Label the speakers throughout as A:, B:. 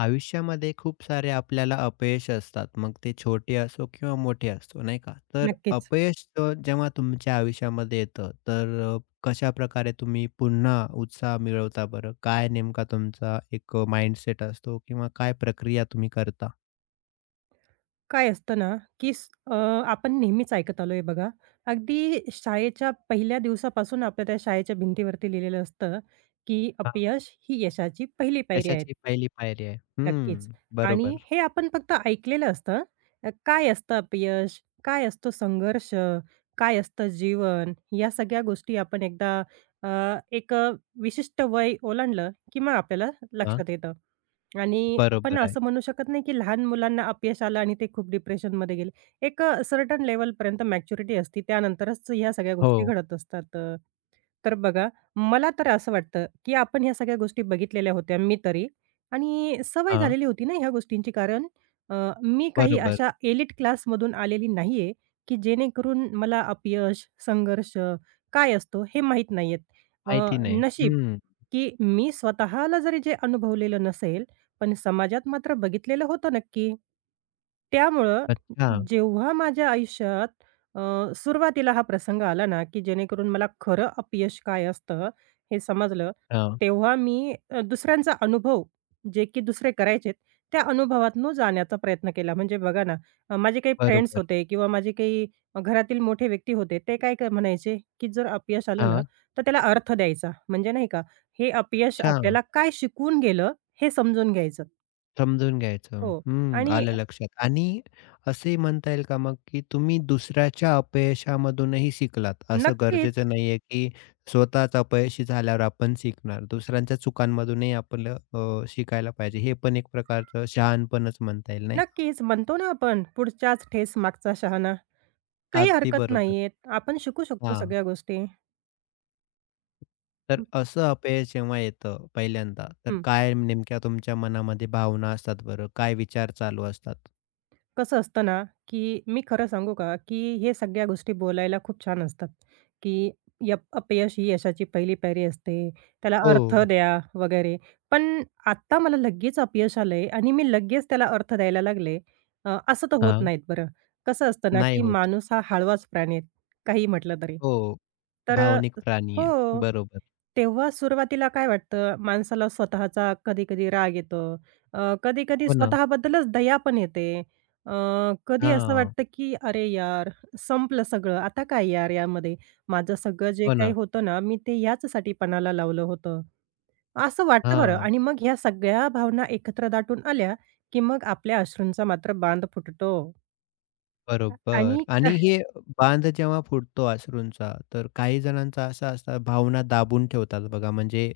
A: आयुष्यामध्ये खूप सारे आपल्याला अपयश असतात. मग ते छोटे असो किंवा मोठे असो, नाही का? तर
B: नक्कीच.
A: अपयश जेव्हा तुमच्या आयुष्यामध्ये येतं, तर अ, कशाप्रकारे तुम्ही पुन्हा उत्साह मिळवता बरं? काय नेमका तुमचा एक माइंडसेट असतो किंवा काय प्रक्रिया तुम्ही करता?
B: काय असतं ना, आपण नेहमीच ऐकत आलोय बघा. अगदी शाळेच्या पहिल्या दिवसापासून आपल्या त्या शाळेच्या भिंतीवरती लिहिलेलं असतं, की
A: हां.
B: अपयश ही यशाची पहिली पायरी आहे.
A: यशाची पहिली पायरी आहे.
B: नक्कीच.
A: हं,
B: आणि
A: बरोबर.
B: हे आपण फक्त ऐकलेलं असतं. काय असतं अपयश? काय असतो संघर्ष? काय असतं जीवन? या सगळ्या गोष्टी आपण एकदा अ, एक विशिष्ट वय ओलांडलं, की मग आपल्याला
A: हां,
B: लक्षात येतं. आणि आपण
A: बरोबर आहे.
B: असं म्हणू शकत नाही, की लहान मुलांना अपयश आलं आणि ते खूप डिप्रेशनमध्ये गेले. एक सर्टन लेव्हलपर्यंत मॅच्युरिटी असते. त्यानंतरच ह्या सगळ्या गोष्टी
A: हो,
B: घडत असतात. तर बघा, मला तर असं वाटतं, की आपण ह्या सगळ्या गोष्टी बघितलेल्या होत्या मी तरी आणि सवय
A: हां,
B: झालेली होती ना ह्या गोष्टींची. कारण अ, मी काही
A: बरोबर.
B: अशा एलिट क्लासमधून आलेली नाहीये, की जेणेकरून मला अपयश, संघर्ष काय असतो हे माहीत नाहीयेत. अ,
A: माहिती नाही.
B: नशीब,
A: हं,
B: की मी स्वतःला जरी जे अनुभवलेलं नसेल, पण समाजात मात्र बघितलेलं होतं नक्की. त्यामुळं
A: अच्छा.
B: जेव्हा माझ्या आयुष्यात सुरुवातीला हा प्रसंग आला ना, की जेणेकरून मला खरं अपयश काय असतं हे समजलं,
A: हां,
B: तेव्हा मी दुसऱ्यांचा अनुभव जे की दुसरे करायचेत, त्या अनुभवातून जाण्याचा प्रयत्न केला. म्हणजे बघा ना, माझे काही फ्रेंड्स
A: बरोबर.
B: होते किंवा माझे काही घरातील मोठे व्यक्ती होते. ते काय म्हणायचे, की जर अपयश आलं ना,
A: हां,
B: तर त्याला अर्थ द्यायचा. म्हणजे नाही का, हे अपयश
A: अच्छा.
B: आपल्याला काय शिकवून गेलं, हे समजून घ्यायचं.
A: समजून घ्यायचं.
B: हो
A: हं,
B: आणि
A: आलं लक्षात. आणि असे म्हणता येईल का मग, की तुम्ही दुसऱ्याच्या अपयशामधूनही शिकलात? असं
B: नक्कीच
A: गरजेचं नाहीये, की स्वतःच अपयशी झाल्यावर आपण शिकणार. दुसऱ्यांच्या चुकांमधूनही आपलं शिकायला पाहिजे. हे पण एक प्रकारचं शहाणपणच म्हणता येईल, नाही का?
B: नक्कीच. म्हणतो ना आपण, पुढच्याच ठेस मागचा शहाणा. काही
A: अगदी
B: हरकत
A: बरोबर.
B: नाहीये. आपण शिकू शकतो
A: हां.
B: सगळ्या गोष्टी.
A: तर
B: हं,
A: असं अपयश जेव्हा येतं पहिल्यांदा, तर
B: हं.
A: काय नेमक्या तुमच्या मनामध्ये भावना असतात बरं? काय विचार चालू असतात?
B: कसं असतं ना, की मी खरं सांगू का, की हे सगळ्या गोष्टी बोलायला खूप छान असतात, की अपयश ही यशाची पहिली पायरी असते. त्याला
A: हो.
B: अर्थ द्या वगैरे. पण आत्ता मला लगेच अपयश आलंय आणि मी लगेच त्याला अर्थ द्यायला लागले, असं तर होत
A: हां.
B: नाहीत बरं. कसं असतं ना,
A: नाही
B: की
A: होत.
B: माणूस हा हळवाच प्राणी आहे, काही म्हटलं तरी.
A: हो.
B: तर
A: भावनिक प्राणी
B: हो.
A: आहे. बरोबर.
B: तेव्हा सुरुवातीला काय वाटतं, माणसाला स्वतःचा कधी-कधी राग येतो. कधी-कधी
A: हो ना.
B: स्वतःबद्दलच दया पण येते. अ, कधी असं
A: हां.
B: वाटतं, की "अरे यार, संपलं सगळं. आता काय यार यामध्ये? माझं सगळं जे
A: हो
B: काही
A: ना.
B: होतं ना, मी ते याचसाठी पणाला लावलं होतं." असं वाटतं बरं
A: हां.
B: आणि मग ह्या सगळ्या भावना एकत्र दाटून आल्या, की मग आपल्या अश्रूंचा मात्र बांध फुटतो.
A: बरोबर
B: आणि
A: आणि हे बांध जेव्हा फुटतो अश्रूंचा, तर काही जणांचा असा असतात भावना दाबून ठेवतात बघा म्हणजे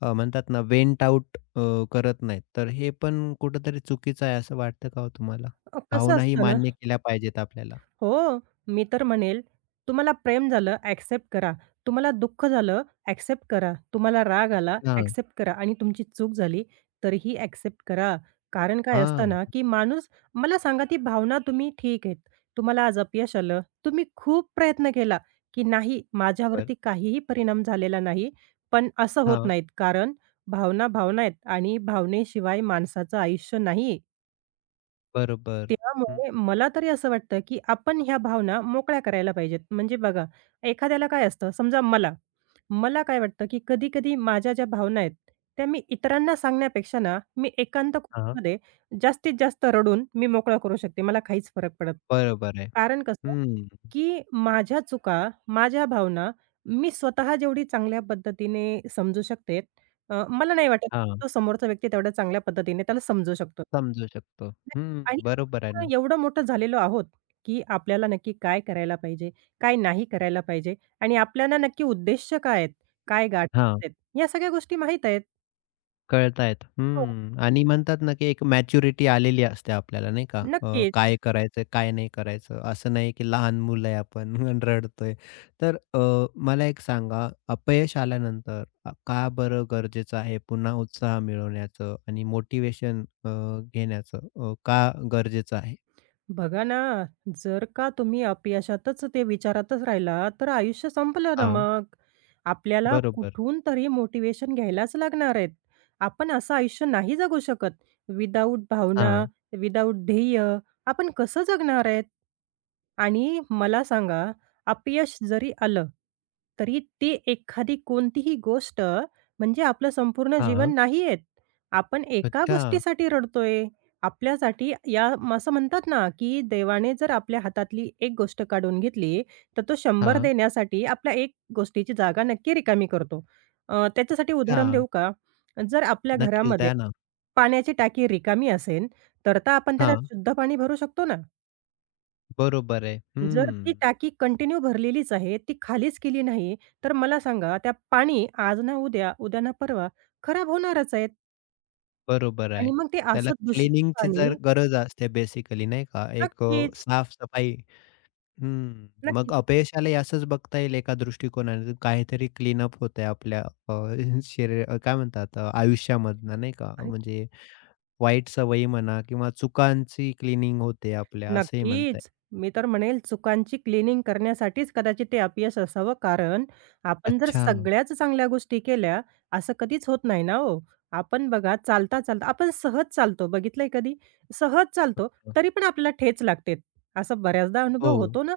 A: म्हणतात ना व्हेंट आउट करत नाहीत. तर हे पण कुठेतरी चुकीचं आहे असं वाटतं का हो तुम्हाला?
B: कसं
A: भावनाही
B: असतं ना
A: मान्य केल्या पाहिजेत आपल्याला.
B: हो, मी तर म्हणेल, तुम्हाला प्रेम झालं, ॲक्सेप्ट करा. तुम्हाला दुःख झालं, ॲक्सेप्ट करा. तुम्हाला राग आला,
A: हां.
B: ॲक्सेप्ट करा आणि तुमची चूक झाली, तरीही ॲक्सेप्ट करा. कारण काय असतं
A: हां.
B: ना, की माणूस मला सांगा, ती भावना तुम्ही ठीक आहेत. तुम्हाला आज अपयश आलं, तुम्ही खूप प्रयत्न केला, की नाही
A: बरोबर.
B: माझ्यावरती काहीही परिणाम झालेला नाही. पण असं होत
A: हां.
B: नाहीत, कारण भावना, भावना आहेत आणि भावनेशिवाय माणसाचं आयुष्य नाही.
A: बरोबर. हं.
B: त्यामुळे मला तरी असं वाटतं, की आपण ह्या भावना मोकळ्या करायला पाहिजेत. म्हणजे बघा, एखाद्याला काय असतं, समजा मला, मला काय वाटतं, की कधी-कधी माझ्या ज्या भावना आहेत, त्या मी इतरांना सांगण्यापेक्षा ना, मी एकांत
A: हां.
B: कोपऱ्यामध्ये जास्तीत जास्त रडून मी मोकळा करू शकते. मला काहीच फरक पडत
A: बरोबर आहे.
B: कारण कसं
A: हं.
B: की माझ्या चुका, माझ्या भावना मी स्वतः जेवढी चांगल्या पद्धतीने समजू शकते, मला नाही वाटत
A: हां.
B: तो समोरचा व्यक्ती तेवढ्या चांगल्या पद्धतीने त्याला समजू शकतो.
A: समजू शकतो. हं.
B: आणि
A: बरोबर आहे ना.
B: आपण एवढं मोठं झालेलो आहोत, की आपल्याला नक्की काय करायला पाहिजे, काय नाही करायला पाहिजे आणि आपल्याला नक्की उद्देश काय आहेत, काय
A: हां.
B: गाठायचे आहेत, या सगळ्या गोष्टी माहीत आहेत.
A: कळतायत.
B: हो.
A: हं. आणि म्हणतात ना, की एक मॅच्युरिटी आलेली असते आपल्याला नाही का?
B: नक्कीच.
A: काय करायचं, काय नाही करायचं. असं नाही, की लहान मुलं आहे आपण आणि रडतोय. तर मला एक सांगा, अपयश आल्यानंतर का बरं गरजेचं आहे पुन्हा उत्साह मिळवण्याचं आणि मोटिव्हेशन घेण्याचं का गरजेचं आहे?
B: बघा ना, जर का तुम्ही अपयशातच ते विचारातच राहिला, तर आयुष्य संपलं ना
A: हां,
B: मग. आपल्याला
A: बरोबर.
B: कुठून तरी मोटिवेशन घ्यायलाच लागणार आहेत. आपण असं आयुष्य नाही जगू शकत. विदाऊट भावना,
A: हां,
B: विदाऊट ध्येय आपण कसं जगणार आहेत? आणि मला सांगा, अपयश जरी आलं, तरी ती एखादी कोणतीही गोष्ट म्हणजे आपलं संपूर्ण
A: हां.
B: जीवन नाही आहेत. आपण एका
A: अच्छा.
B: गोष्टीसाठी रडतोय. आपल्यासाठी या म असं म्हणतात ना, की देवाने जर आपल्या हातातली एक गोष्ट काढून घेतली, तर तो 100
A: हां,
B: देण्यासाठी आपल्या एक गोष्टीची जागा नक्की रिकामी करतो. त्याच्यासाठी उदाहरण
A: हां.
B: देऊ का? जर आपल्या
A: नक्कीच
B: घरामध्ये
A: द्या ना.
B: पाण्याची टाकी रिकामी असेल, तर तर आपण त्याला
A: हां,
B: शुद्ध पाणी भरू शकतो ना.
A: बरोबर आहे.
B: जर ती
A: हं.
B: टाकी कंटिन्यू भरलेलीच आहे, ती खालीच केली नाही, तर मला सांगा त्या पाणी आज ना उद्या, उद्या ना परवा खराब होणारच आहेत
A: बरोबर
B: आणि
A: आहे.
B: मग ते
A: त्याला
B: असं दूषित
A: क्लीनिंगची जर
B: पाणी
A: गरज असते बेसिकली नाही का? एक
B: नक्कीच,
A: साफ-सफाई हम्म मग
B: नक्कीच.
A: अपयशालाही असंच बघता येईल एका दृष्टिकोनाने काहीतरी क्लीनअप होतंय आपल्या अ, शरीर काय म्हणतात आयुष्यामधनं नाही का?
B: अरे
A: म्हणजे वाईट सवयी म्हणा किंवा चुकांची क्लीनिंग होते आपल्या असंही म्हणता येईल.
B: नक्कीच. मी तर म्हणेल चुकांची क्लीनिंग करण्यासाठीच कदाचित ते अपयश असावं. कारण आपण जर
A: अच्छा.
B: सगळ्याच चांगल्या गोष्टी केल्या, असं कधीच होत नाही ना हो. आपण बघा चालता-चालता आपण सहज चालतो बघितलंय कधी? सहज चालतो, तरी पण आपल्याला ठेच लागते. असा बऱ्याचदा
A: हो.
B: अनुभव होतो ना.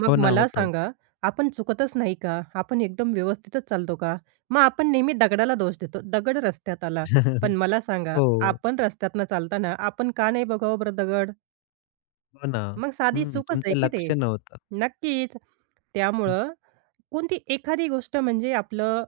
B: मग
A: हो ना,
B: मला
A: होतो.
B: सांगा, आपण चुकतच नाही का? आपण एकदम व्यवस्थितच चालतो का? मग आपण नेहमी दगडाला दोष देतो. दगड रस्त्यात आला. पण मला सांगा,
A: हो,
B: आपण रस्त्यातनं चालताना आपण का नाही बघावं बरं दगड?
A: हो ना.
B: मग साधी
A: हं,
B: चूकच आहे
A: तुमचं
B: की ते.
A: लक्ष नव्हतं.
B: नक्कीच. त्यामुळं कोणती एखादी गोष्ट म्हणजे आपलं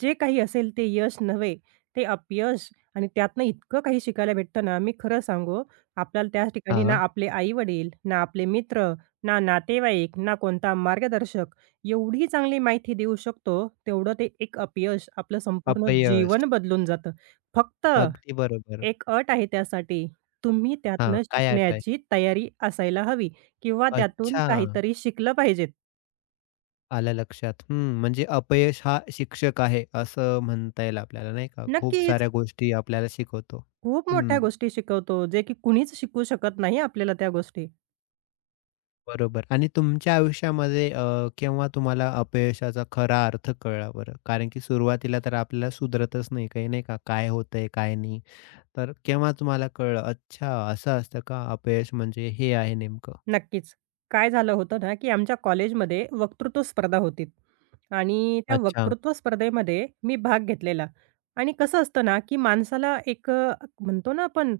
B: जे काही असेल ते यश नव्हे, ते अपयश आणि त्यातनं इतकं काही शिकायला भेटतं ना, मी खरं सांगू आपल्याला त्या ठिकाणी ना
A: हां,
B: आपले आई-वडील, ना आपले मित्र, ना नातेवाईक, ना कोणता मार्गदर्शक एवढी चांगली माहिती देऊ शकतो, तेवढं ते एक अपयश आपलं संपूर्ण
A: अपयश.
B: जीवन बदलून जातं. फक्त
A: अगदी बरोबर.
B: एक अट आहे त्यासाठी. तुम्ही
A: हां,
B: त्यातनं
A: काय अट
B: शिकण्याची तयारी असायला हवी किंवा त्यातून
A: अच्छा.
B: काहीतरी शिकलं पाहिजेत.
A: आलं लक्षात. हं, म्हणजे अपयश हा शिक्षक आहे, असं म्हणता येईल आपल्याला नाही का? खूप
B: नक्कीच,
A: साऱ्या गोष्टी आपल्याला शिकवतो.
B: खूप मोठ्या
A: हं,
B: गोष्टी शिकवतो, जे की कुणीच शिकवू शकत नाही आपल्याला त्या गोष्टी.
A: बरोबर आणि तुमच्या आयुष्यामध्ये केव्हा तुम्हाला अपयशाचा खरा अर्थ कळला बरं? कारण की सुरुवातीला तर आपल्याला सुधरतच नाही काही, नाही का? काय होतंय, काय नाही? तर केव्हा तुम्हाला कळलं, अच्छा असं असतं का? अपयश म्हणजे हे आहे नेमकं.
B: नक्कीच. काय झालं होतं ना, की आमच्या कॉलेजमध्ये वक्तृत्व स्पर्धा होती आणि त्या
A: अच्छा.
B: वक्तृत्व स्पर्धेमध्ये मी भाग घेतलेला आणि कसं असतं ना, की माणसाला एक म्हणतो ना आपण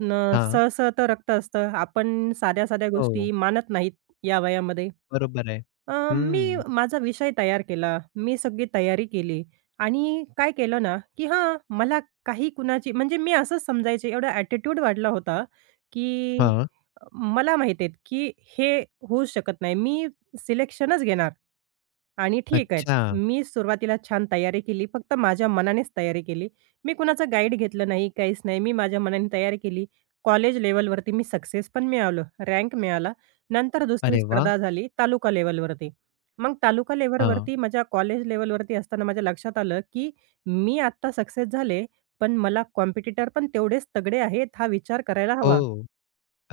A: हां.
B: सळसळतं रक्त असतं. आपण साध्या-साध्या
A: हो,
B: गोष्टी मानत नाहीत या वयामध्ये.
A: बरोबर आहे.
B: मी
A: हं.
B: माझा विषय तयार केला. मी सगळी तयारी केली आणि काय केलं ना, की हां, मला काही कुणाची म्हणजे मी असंच समजायचे एवढा ॲटिट्यूड वाढला होता, की
A: हां.
B: मला माहिती आहे, की हे होऊच शकत नाही. मी सिलेक्शनच घेणार. आणि ठीक आहेत.
A: अच्छा.
B: मी सुरुवातीला छान तयारी केली. फक्त माझ्या मनानेच तयारी केली. मी कुणाचा गाईड घेतलं नाही, काहीच नाही. मी माझ्या मनाने तयारी केली. कॉलेज लेव्हलवरती मी सक्सेस पण मिळालो, रँक मिळाला. नंतर दुसरी
A: अरे वाह!
B: स्पर्धा झाली तालुका लेव्हलवरती. मग तालुका
A: हां.
B: लेव्हलवरती माझ्या कॉलेज लेव्हलवरती असताना माझ्या लक्षात आलं, की मी आत्ता सक्सेस झाले, पण मला कॉम्पिटिटर पण तेवढेच तगडे आहेत, हा विचार करायला हवा.
A: हो.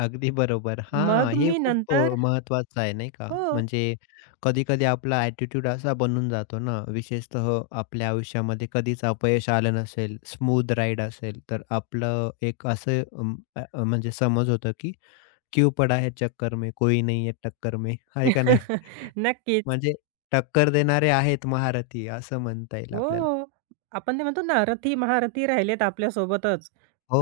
A: अगदी बरोबर. हां,
B: मग
A: हे
B: मी
A: खूप
B: नंतर
A: महत्त्वाचं आहे नाही का?
B: हो,
A: म्हणजे कधी-कधी आपला ॲटिट्यूड असा बनून जातो ना, विशेषतः आपल्या आयुष्यामध्ये कधीच अपयश आलं नसेल, स्मूथ राईड असेल, तर आपलं एक असं म्हणजे समज होतं की क्यू पडा है चक्कर में, कोई नहीं है टक्कर में. आहे का नाही?
B: नक्कीच.
A: म्हणजे टक्कर देणारे आहेत महारथी असं म्हणता येईल आपल्याला.
B: हो. आपण ते म्हणतो ना, रथी महारथी राहिलेत आपल्यासोबतच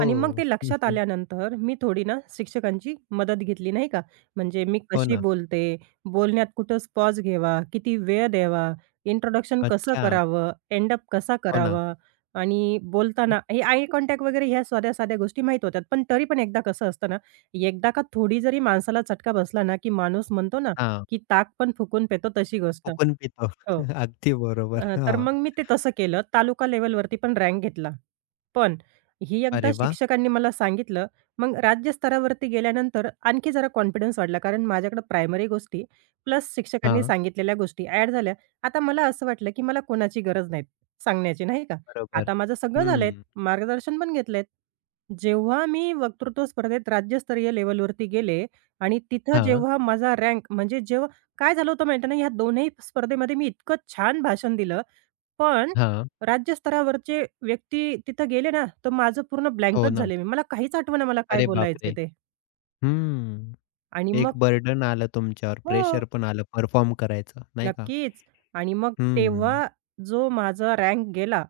B: आणि मग ते लक्षात आल्यानंतर मी थोडी ना शिक्षकांची मदत घेतली, नाही का. म्हणजे मी
A: हो
B: कशी
A: ना.
B: बोलते, बोलण्यात कुठंच पॉज घ्यावा, किती वेळ द्यावा, इंट्रोडक्शन कसं
A: अच्छा.
B: करावं, एंड अप कसा
A: हो ना.
B: करावा आणि बोलताना हे आय कॉन्टॅक्ट वगैरे ह्या साध्या-साध्या गोष्टी माहीत होत्या. पण तरी पण एकदा कसं असतं ना, एकदा का थोडी जरी माणसाला चटका बसला ना, की माणूस म्हणतो ना,
A: हां.
B: की ताक पण फुकून पितो तशी गोष्ट.
A: फुकून पितो.
B: हो.
A: अगदी बरोबर.
B: तर
A: हां.
B: मग मी ते तसं केलं. तालुका लेव्हलवरती पण रँक घेतला. पण हे एकदा
A: अरे वाह!
B: शिक्षकांनी मला सांगितलं, मग राज्यस्तरावरती गेल्यानंतर आणखी जरा कॉन्फिडन्स वाढला. कारण माझ्याकडे प्रायमरी गोष्टी प्लस शिक्षकांनी
A: हां,
B: सांगितलेल्या गोष्टी ॲड झाल्या. आता मला असं वाटलं, की मला कोणाची गरज नाही सांगण्याची, नाही का?
A: बरोबर.
B: आता माझं सगळं झालंय,
A: हं.
B: मार्गदर्शन पण घेतलंय. जेव्हा मी वक्तृत्व स्पर्धेत राज्यस्तरीय लेव्हलवरती गेले आणि तिथं
A: हां,
B: जेव्हा माझा रँक म्हणजे जेव्हा काय झालं होतं माहिती आहे ना, या स्पर्धेमध्ये मी इतकं छान भाषण दिलं पण
A: हां.
B: राज्यस्तरावरचे व्यक्ती तिथं गेले ना, तर माझं पूर्ण
A: हो
B: ब्लँकच
A: ना.
B: झाले मी. मला काहीच आठवेना मला काय
A: अरे बापरे!
B: बोलायचंय ते.
A: हं.
B: आणि मग
A: एक बर्डन आलं तुमच्यावर,
B: हो,
A: प्रेशर पण आलं परफॉर्म करायचं, नाही का?
B: नक्कीच. आणि मग तेव्हा
A: हं.
B: जो माझा रँक गेला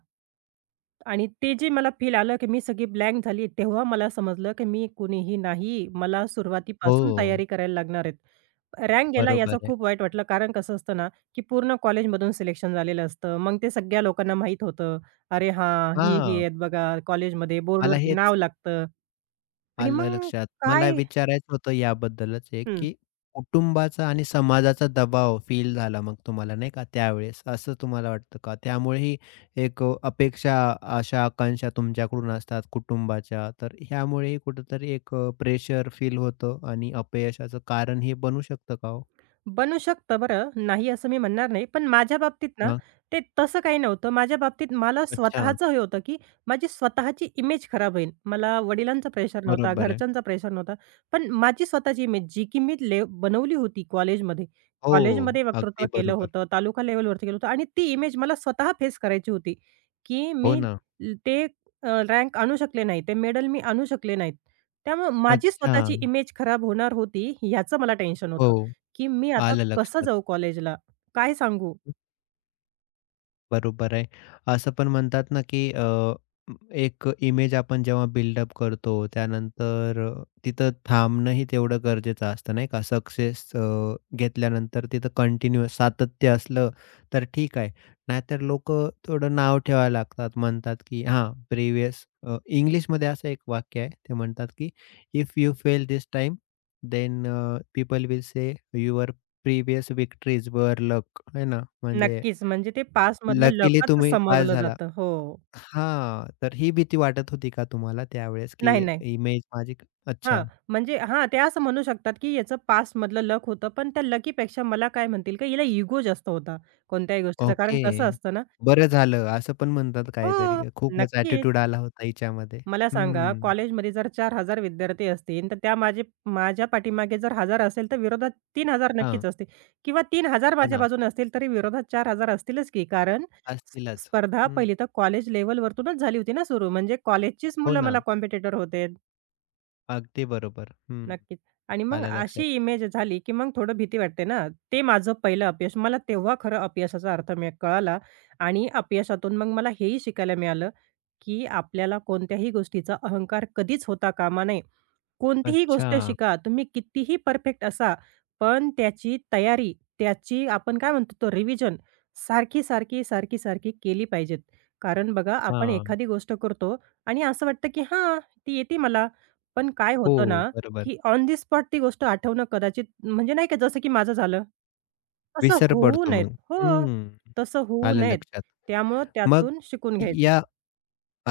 B: आणि ते जे मला फील आलं, की मी सगळी ब्लँक झाली, तेव्हा मला समजलं, की मी कुणीही नाही. मला सुरुवातीपासून
A: हो,
B: तयारी करायला लागणार आहेत. रँक गेला याचा
A: बरोबर आहे.
B: खूप वाईट वाटलं. कारण कसं असतं ना, की पूर्ण कॉलेजमधून सिलेक्शन झालेलं असतं. मग ते सगळ्या लोकांना माहीत होतं. अरे हां, ही
A: हां,
B: आहेत बघा कॉलेजमध्ये,
A: मला
B: बोर्डवरती
A: हे
B: नाव लागतं आणि
A: आलं
B: मग
A: लक्षात. मला
B: काय
A: विचारायचं होतं याबद्दलच एक,
B: हं.
A: की कुटुंबाचा आणि समाजाचा दबाव फील झाला मग तुम्हाला नाही का त्यावेळेस, असं तुम्हाला वाटतं का? त्यामुळे ही एक अपेक्षा, आशा, आकांक्षा तुमच्याकडून असतात कुटुंबाच्या, तर ह्यामुळेही कुठेतरी एक प्रेशर फील होतं आणि अपयशाचं कारण हे बनू शकतं का हो?
B: बनू शकतं बरं, नाही असं मी म्हणणार नाही. पण माझ्या बाबतीत ना,
A: हां,
B: ते तसं काही नव्हतं. माझ्या बाबतीत मला
A: अच्छा.
B: स्वतःचं हे होतं, की माझी स्वतःची इमेज खराब होईल. मला वडिलांचा प्रेशर नव्हता,
A: बरोबर आहे.
B: घरच्यांचा प्रेशर नव्हता. पण माझी स्वतःची इमेज जी की मी बनवली होती कॉलेजमध्ये.
A: हो,
B: कॉलेजमध्ये वक्तृत्व
A: अगदी
B: केलं
A: बरोबर.
B: होतं, तालुका लेव्हलवरती केलं होतं आणि ती इमेज मला स्वतः फेस करायची होती, की
A: हो
B: मी
A: ना.
B: ल- ते रँक आणू शकले नाही, ते मेडल मी आणू शकले नाहीत. त्यामुळं माझी
A: अच्छा.
B: स्वतःची इमेज खराब होणार होती, याचं मला टेन्शन
A: हो,
B: होतं. की मी आता
A: आलं
B: कसं
A: लक्षात.
B: जाऊ कॉलेजला? काय सांगू?
A: बरोबर आहे. असं पण म्हणतात ना, की म- एक इमेज आपण जेव्हा बिल्डअप करतो, त्यानंतर तिथं थांबणंही तेवढं गरजेचं असतं, नाही का? सक्सेस घेतल्यानंतर तिथं कंटिन्यूअस सातत्य असलं तर ठीक आहे. नाहीतर लोक थोडं नाव ठेवायला लागतात. म्हणतात, की हां, इंग्लिशमध्ये असं एक वाक्य आहे. ते म्हणतात, की "if you fail this time, then people will say your previous victories वर लक." आहे ना? म्हणजे
B: नक्कीच. म्हणजे ते पासमधलं
A: लकीली
B: लकच
A: तुम्ही पास
B: समजलं
A: झाला.
B: जातं. हो.
A: हां, तर ही भीती वाटत होती का तुम्हाला त्यावेळेस, की
B: नाही, नाही.
A: इमेज माझी अच्छा,
B: हां, म्हणजे हां, ते असं म्हणू शकतात की याचं पासमधलं लक होतं. पण त्या लकीपेक्षा मला काय म्हणतील का हिला इगो जास्त होता कोणत्याही गोष्टीचा. कारण कसं
A: ओके.
B: असतं ना
A: बरं झालं असं पण म्हणतात काहीतरी.
B: हो,
A: खूपच
B: नक्कीच.
A: ॲटिट्यूड आला होता हिच्यामध्ये.
B: मला सांगा,
A: हं,
B: कॉलेजमध्ये जर 4,000 विद्यार्थी असतील, तर त्या माझे माझ्या पाठीमागे जर 1,000 असेल, तर विरोधात 3,000
A: हां,
B: नक्कीच असतील किंवा 3,000
A: हो
B: माझ्या
A: ना,
B: बाजूने असतील, तरी विरोधात 4,000 असतीलच की. कारण स
A: असतीलच.
B: स्पर्धा
A: हं,
B: पहिली तर कॉलेज लेव्हलवरतूनच झाली होती ना सुरू. म्हणजे कॉलेजचीच
A: हो
B: मुलं मला
A: ना,
B: कॉम्पिटिटर होते.
A: अगदी बरोबर. हं,
B: नक्कीच. आणि मग
A: आलं
B: अशी
A: लक्षात.
B: इमेज झाली, की मग थोडं भीती वाटते ना. ते माझं पहिलं अपयश. मला तेव्हा खरं अपयशाचा अर्थ मी कळाला आणि अपयशातून मग मला हेही शिकायला मिळालं, की आपल्याला कोणत्याही गोष्टीचा अहंकार कधीच होता कामा नये. कोणतीही
A: अच्छा,
B: गोष्ट शिका, तुम्ही कितीही परफेक्ट असा, पण त्याची तयारी, त्याची आपण काय म्हणतो तो रिव्हिजन सारखी, सारखी, सारखी, सारखी केली पाहिजेत. कारण बघा आपण
A: हां,
B: एखादी गोष्ट करतो आणि असं वाटतं, की हां, ती येते मला. पण काय होतं ना,
A: हो, बरोबर.
B: की ऑन द स्पॉट ती गोष्ट आठवणं कदाचित म्हणजे नाही का जसं की माझं झालं, तसं
A: विसर
B: होऊ
A: पडतो
B: नयेत.
A: मग.
B: हो,
A: हं,
B: तसं होऊ
A: आलं
B: नयेत.
A: लक्षात.
B: त्यामुळं
A: मग
B: त्यातून शिकून घ्यायचं.
A: या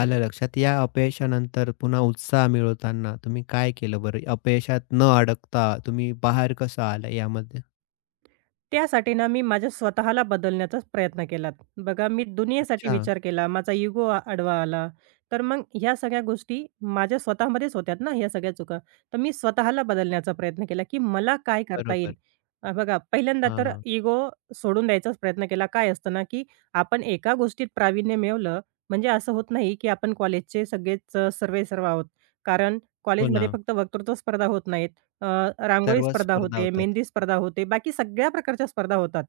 A: आलं लक्षात. या अपयशानंतर पुन्हा उत्साह मिळवताना तुम्ही काय केलं बरं? अपयशात न अडकता तुम्ही बाहेर कसं आला यामध्ये?
B: त्यासाठी ना मी माझ्या स्वतःला बदलण्याचाच प्रयत्न केलात. बघा मी दुनियेसाठी
A: अच्छा,
B: विचार केला, माझा इगो आडवा आला. तर मग ह्या सगळ्या गोष्टी माझ्या स्वतःमध्येच होत्यात ना ह्या सगळ्या चुका. तर मी स्वतःला बदलण्याचा प्रयत्न केला, की मला काय करता येईल?
A: बरोबर.
B: बघा पहिल्यांदा तर
A: हां.
B: इगो सोडून द्यायचाच प्रयत्न केला. काय असतं ना, की आपण एका गोष्टीत प्रावीण्य मिळवलं म्हणजे असं होत नाही, की आपण कॉलेजचे सगळेच सर्वेसर्वा आहोत. कारण
A: हो ना.
B: कॉलेजमध्ये फक्त वक्तृत्व स्पर्धा होत नाहीत. अ, रांगोळी
A: सर्वच
B: स्पर्धा
A: स्पर्धा
B: होते,
A: होतात.
B: मेहंदी स्पर्धा होते, बाकी सगळ्या प्रकारच्या स्पर्धा होतात.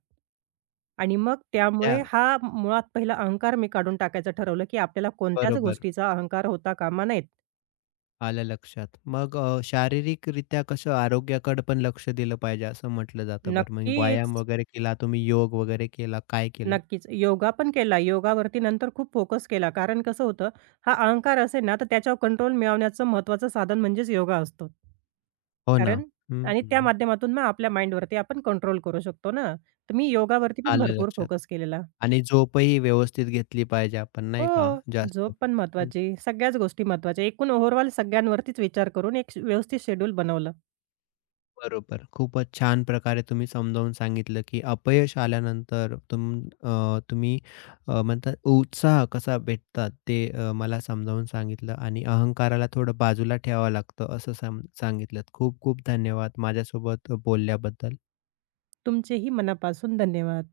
B: आणि मग
A: त्या
B: त्यामुळे हा मुळात पहिला अहंकार मी काढून टाकायचं ठरवलं, की आपल्याला कोणत्याच
A: बरोबर.
B: गोष्टीचा अहंकार होता कामा नयेत.
A: आलं लक्षात. मग शारीरिकरित्या कसं आरोग्याकडे पण लक्ष दिलं पाहिजे असं म्हटलं जातं बरं. म्हणजे
B: नक्कीच,
A: व्यायाम वगैरे केला, तुम्ही योग वगैरे केला, काय केलं?
B: नक्कीच. योगा पण केला. योगावरती नंतर खूप फोकस केला. कारण कसं होतं, हा अहंकार असेल ना, तर त्याच्यावर कंट्रोल मिळवण्याचं महत्त्वाचं साधन म्हणजेच योगा असतो.
A: हो ना.
B: कारण
A: हं,
B: आणि त्या
A: हं.
B: माध्यमातून मग आपल्या माइंडवरती आपण कंट्रोल करू शकतो ना. तर मी योगावरती पण
A: आलं
B: भरपूर
A: लक्षात.
B: फोकस केलेला.
A: आणि झोपही व्यवस्थित घेतली पाहिजे आपण नाही का?
B: हो.
A: जास्त.
B: झोप पण महत्त्वाची. सगळ्याच गोष्टी महत्त्वाच्या. एकूण ओव्हरऑल सगळ्यांवरतीच विचार करून एक व्यवस्थित शेड्यूल बनवलं.
A: बरोबर. खूपच छान प्रकारे तुम्ही समजावून सांगितलं, की अपयश आल्यानंतर तुम्ही म्हणतात उत्साह कसा भेटतात ते मला समजावून सांगितलं आणि अहंकाराला थोडं बाजूला ठेवावं लागतं असं सांगितलंत. खूप खूप धन्यवाद माझ्यासोबत बोलल्याबद्दल.
B: तुमचेही मनापासून धन्यवाद.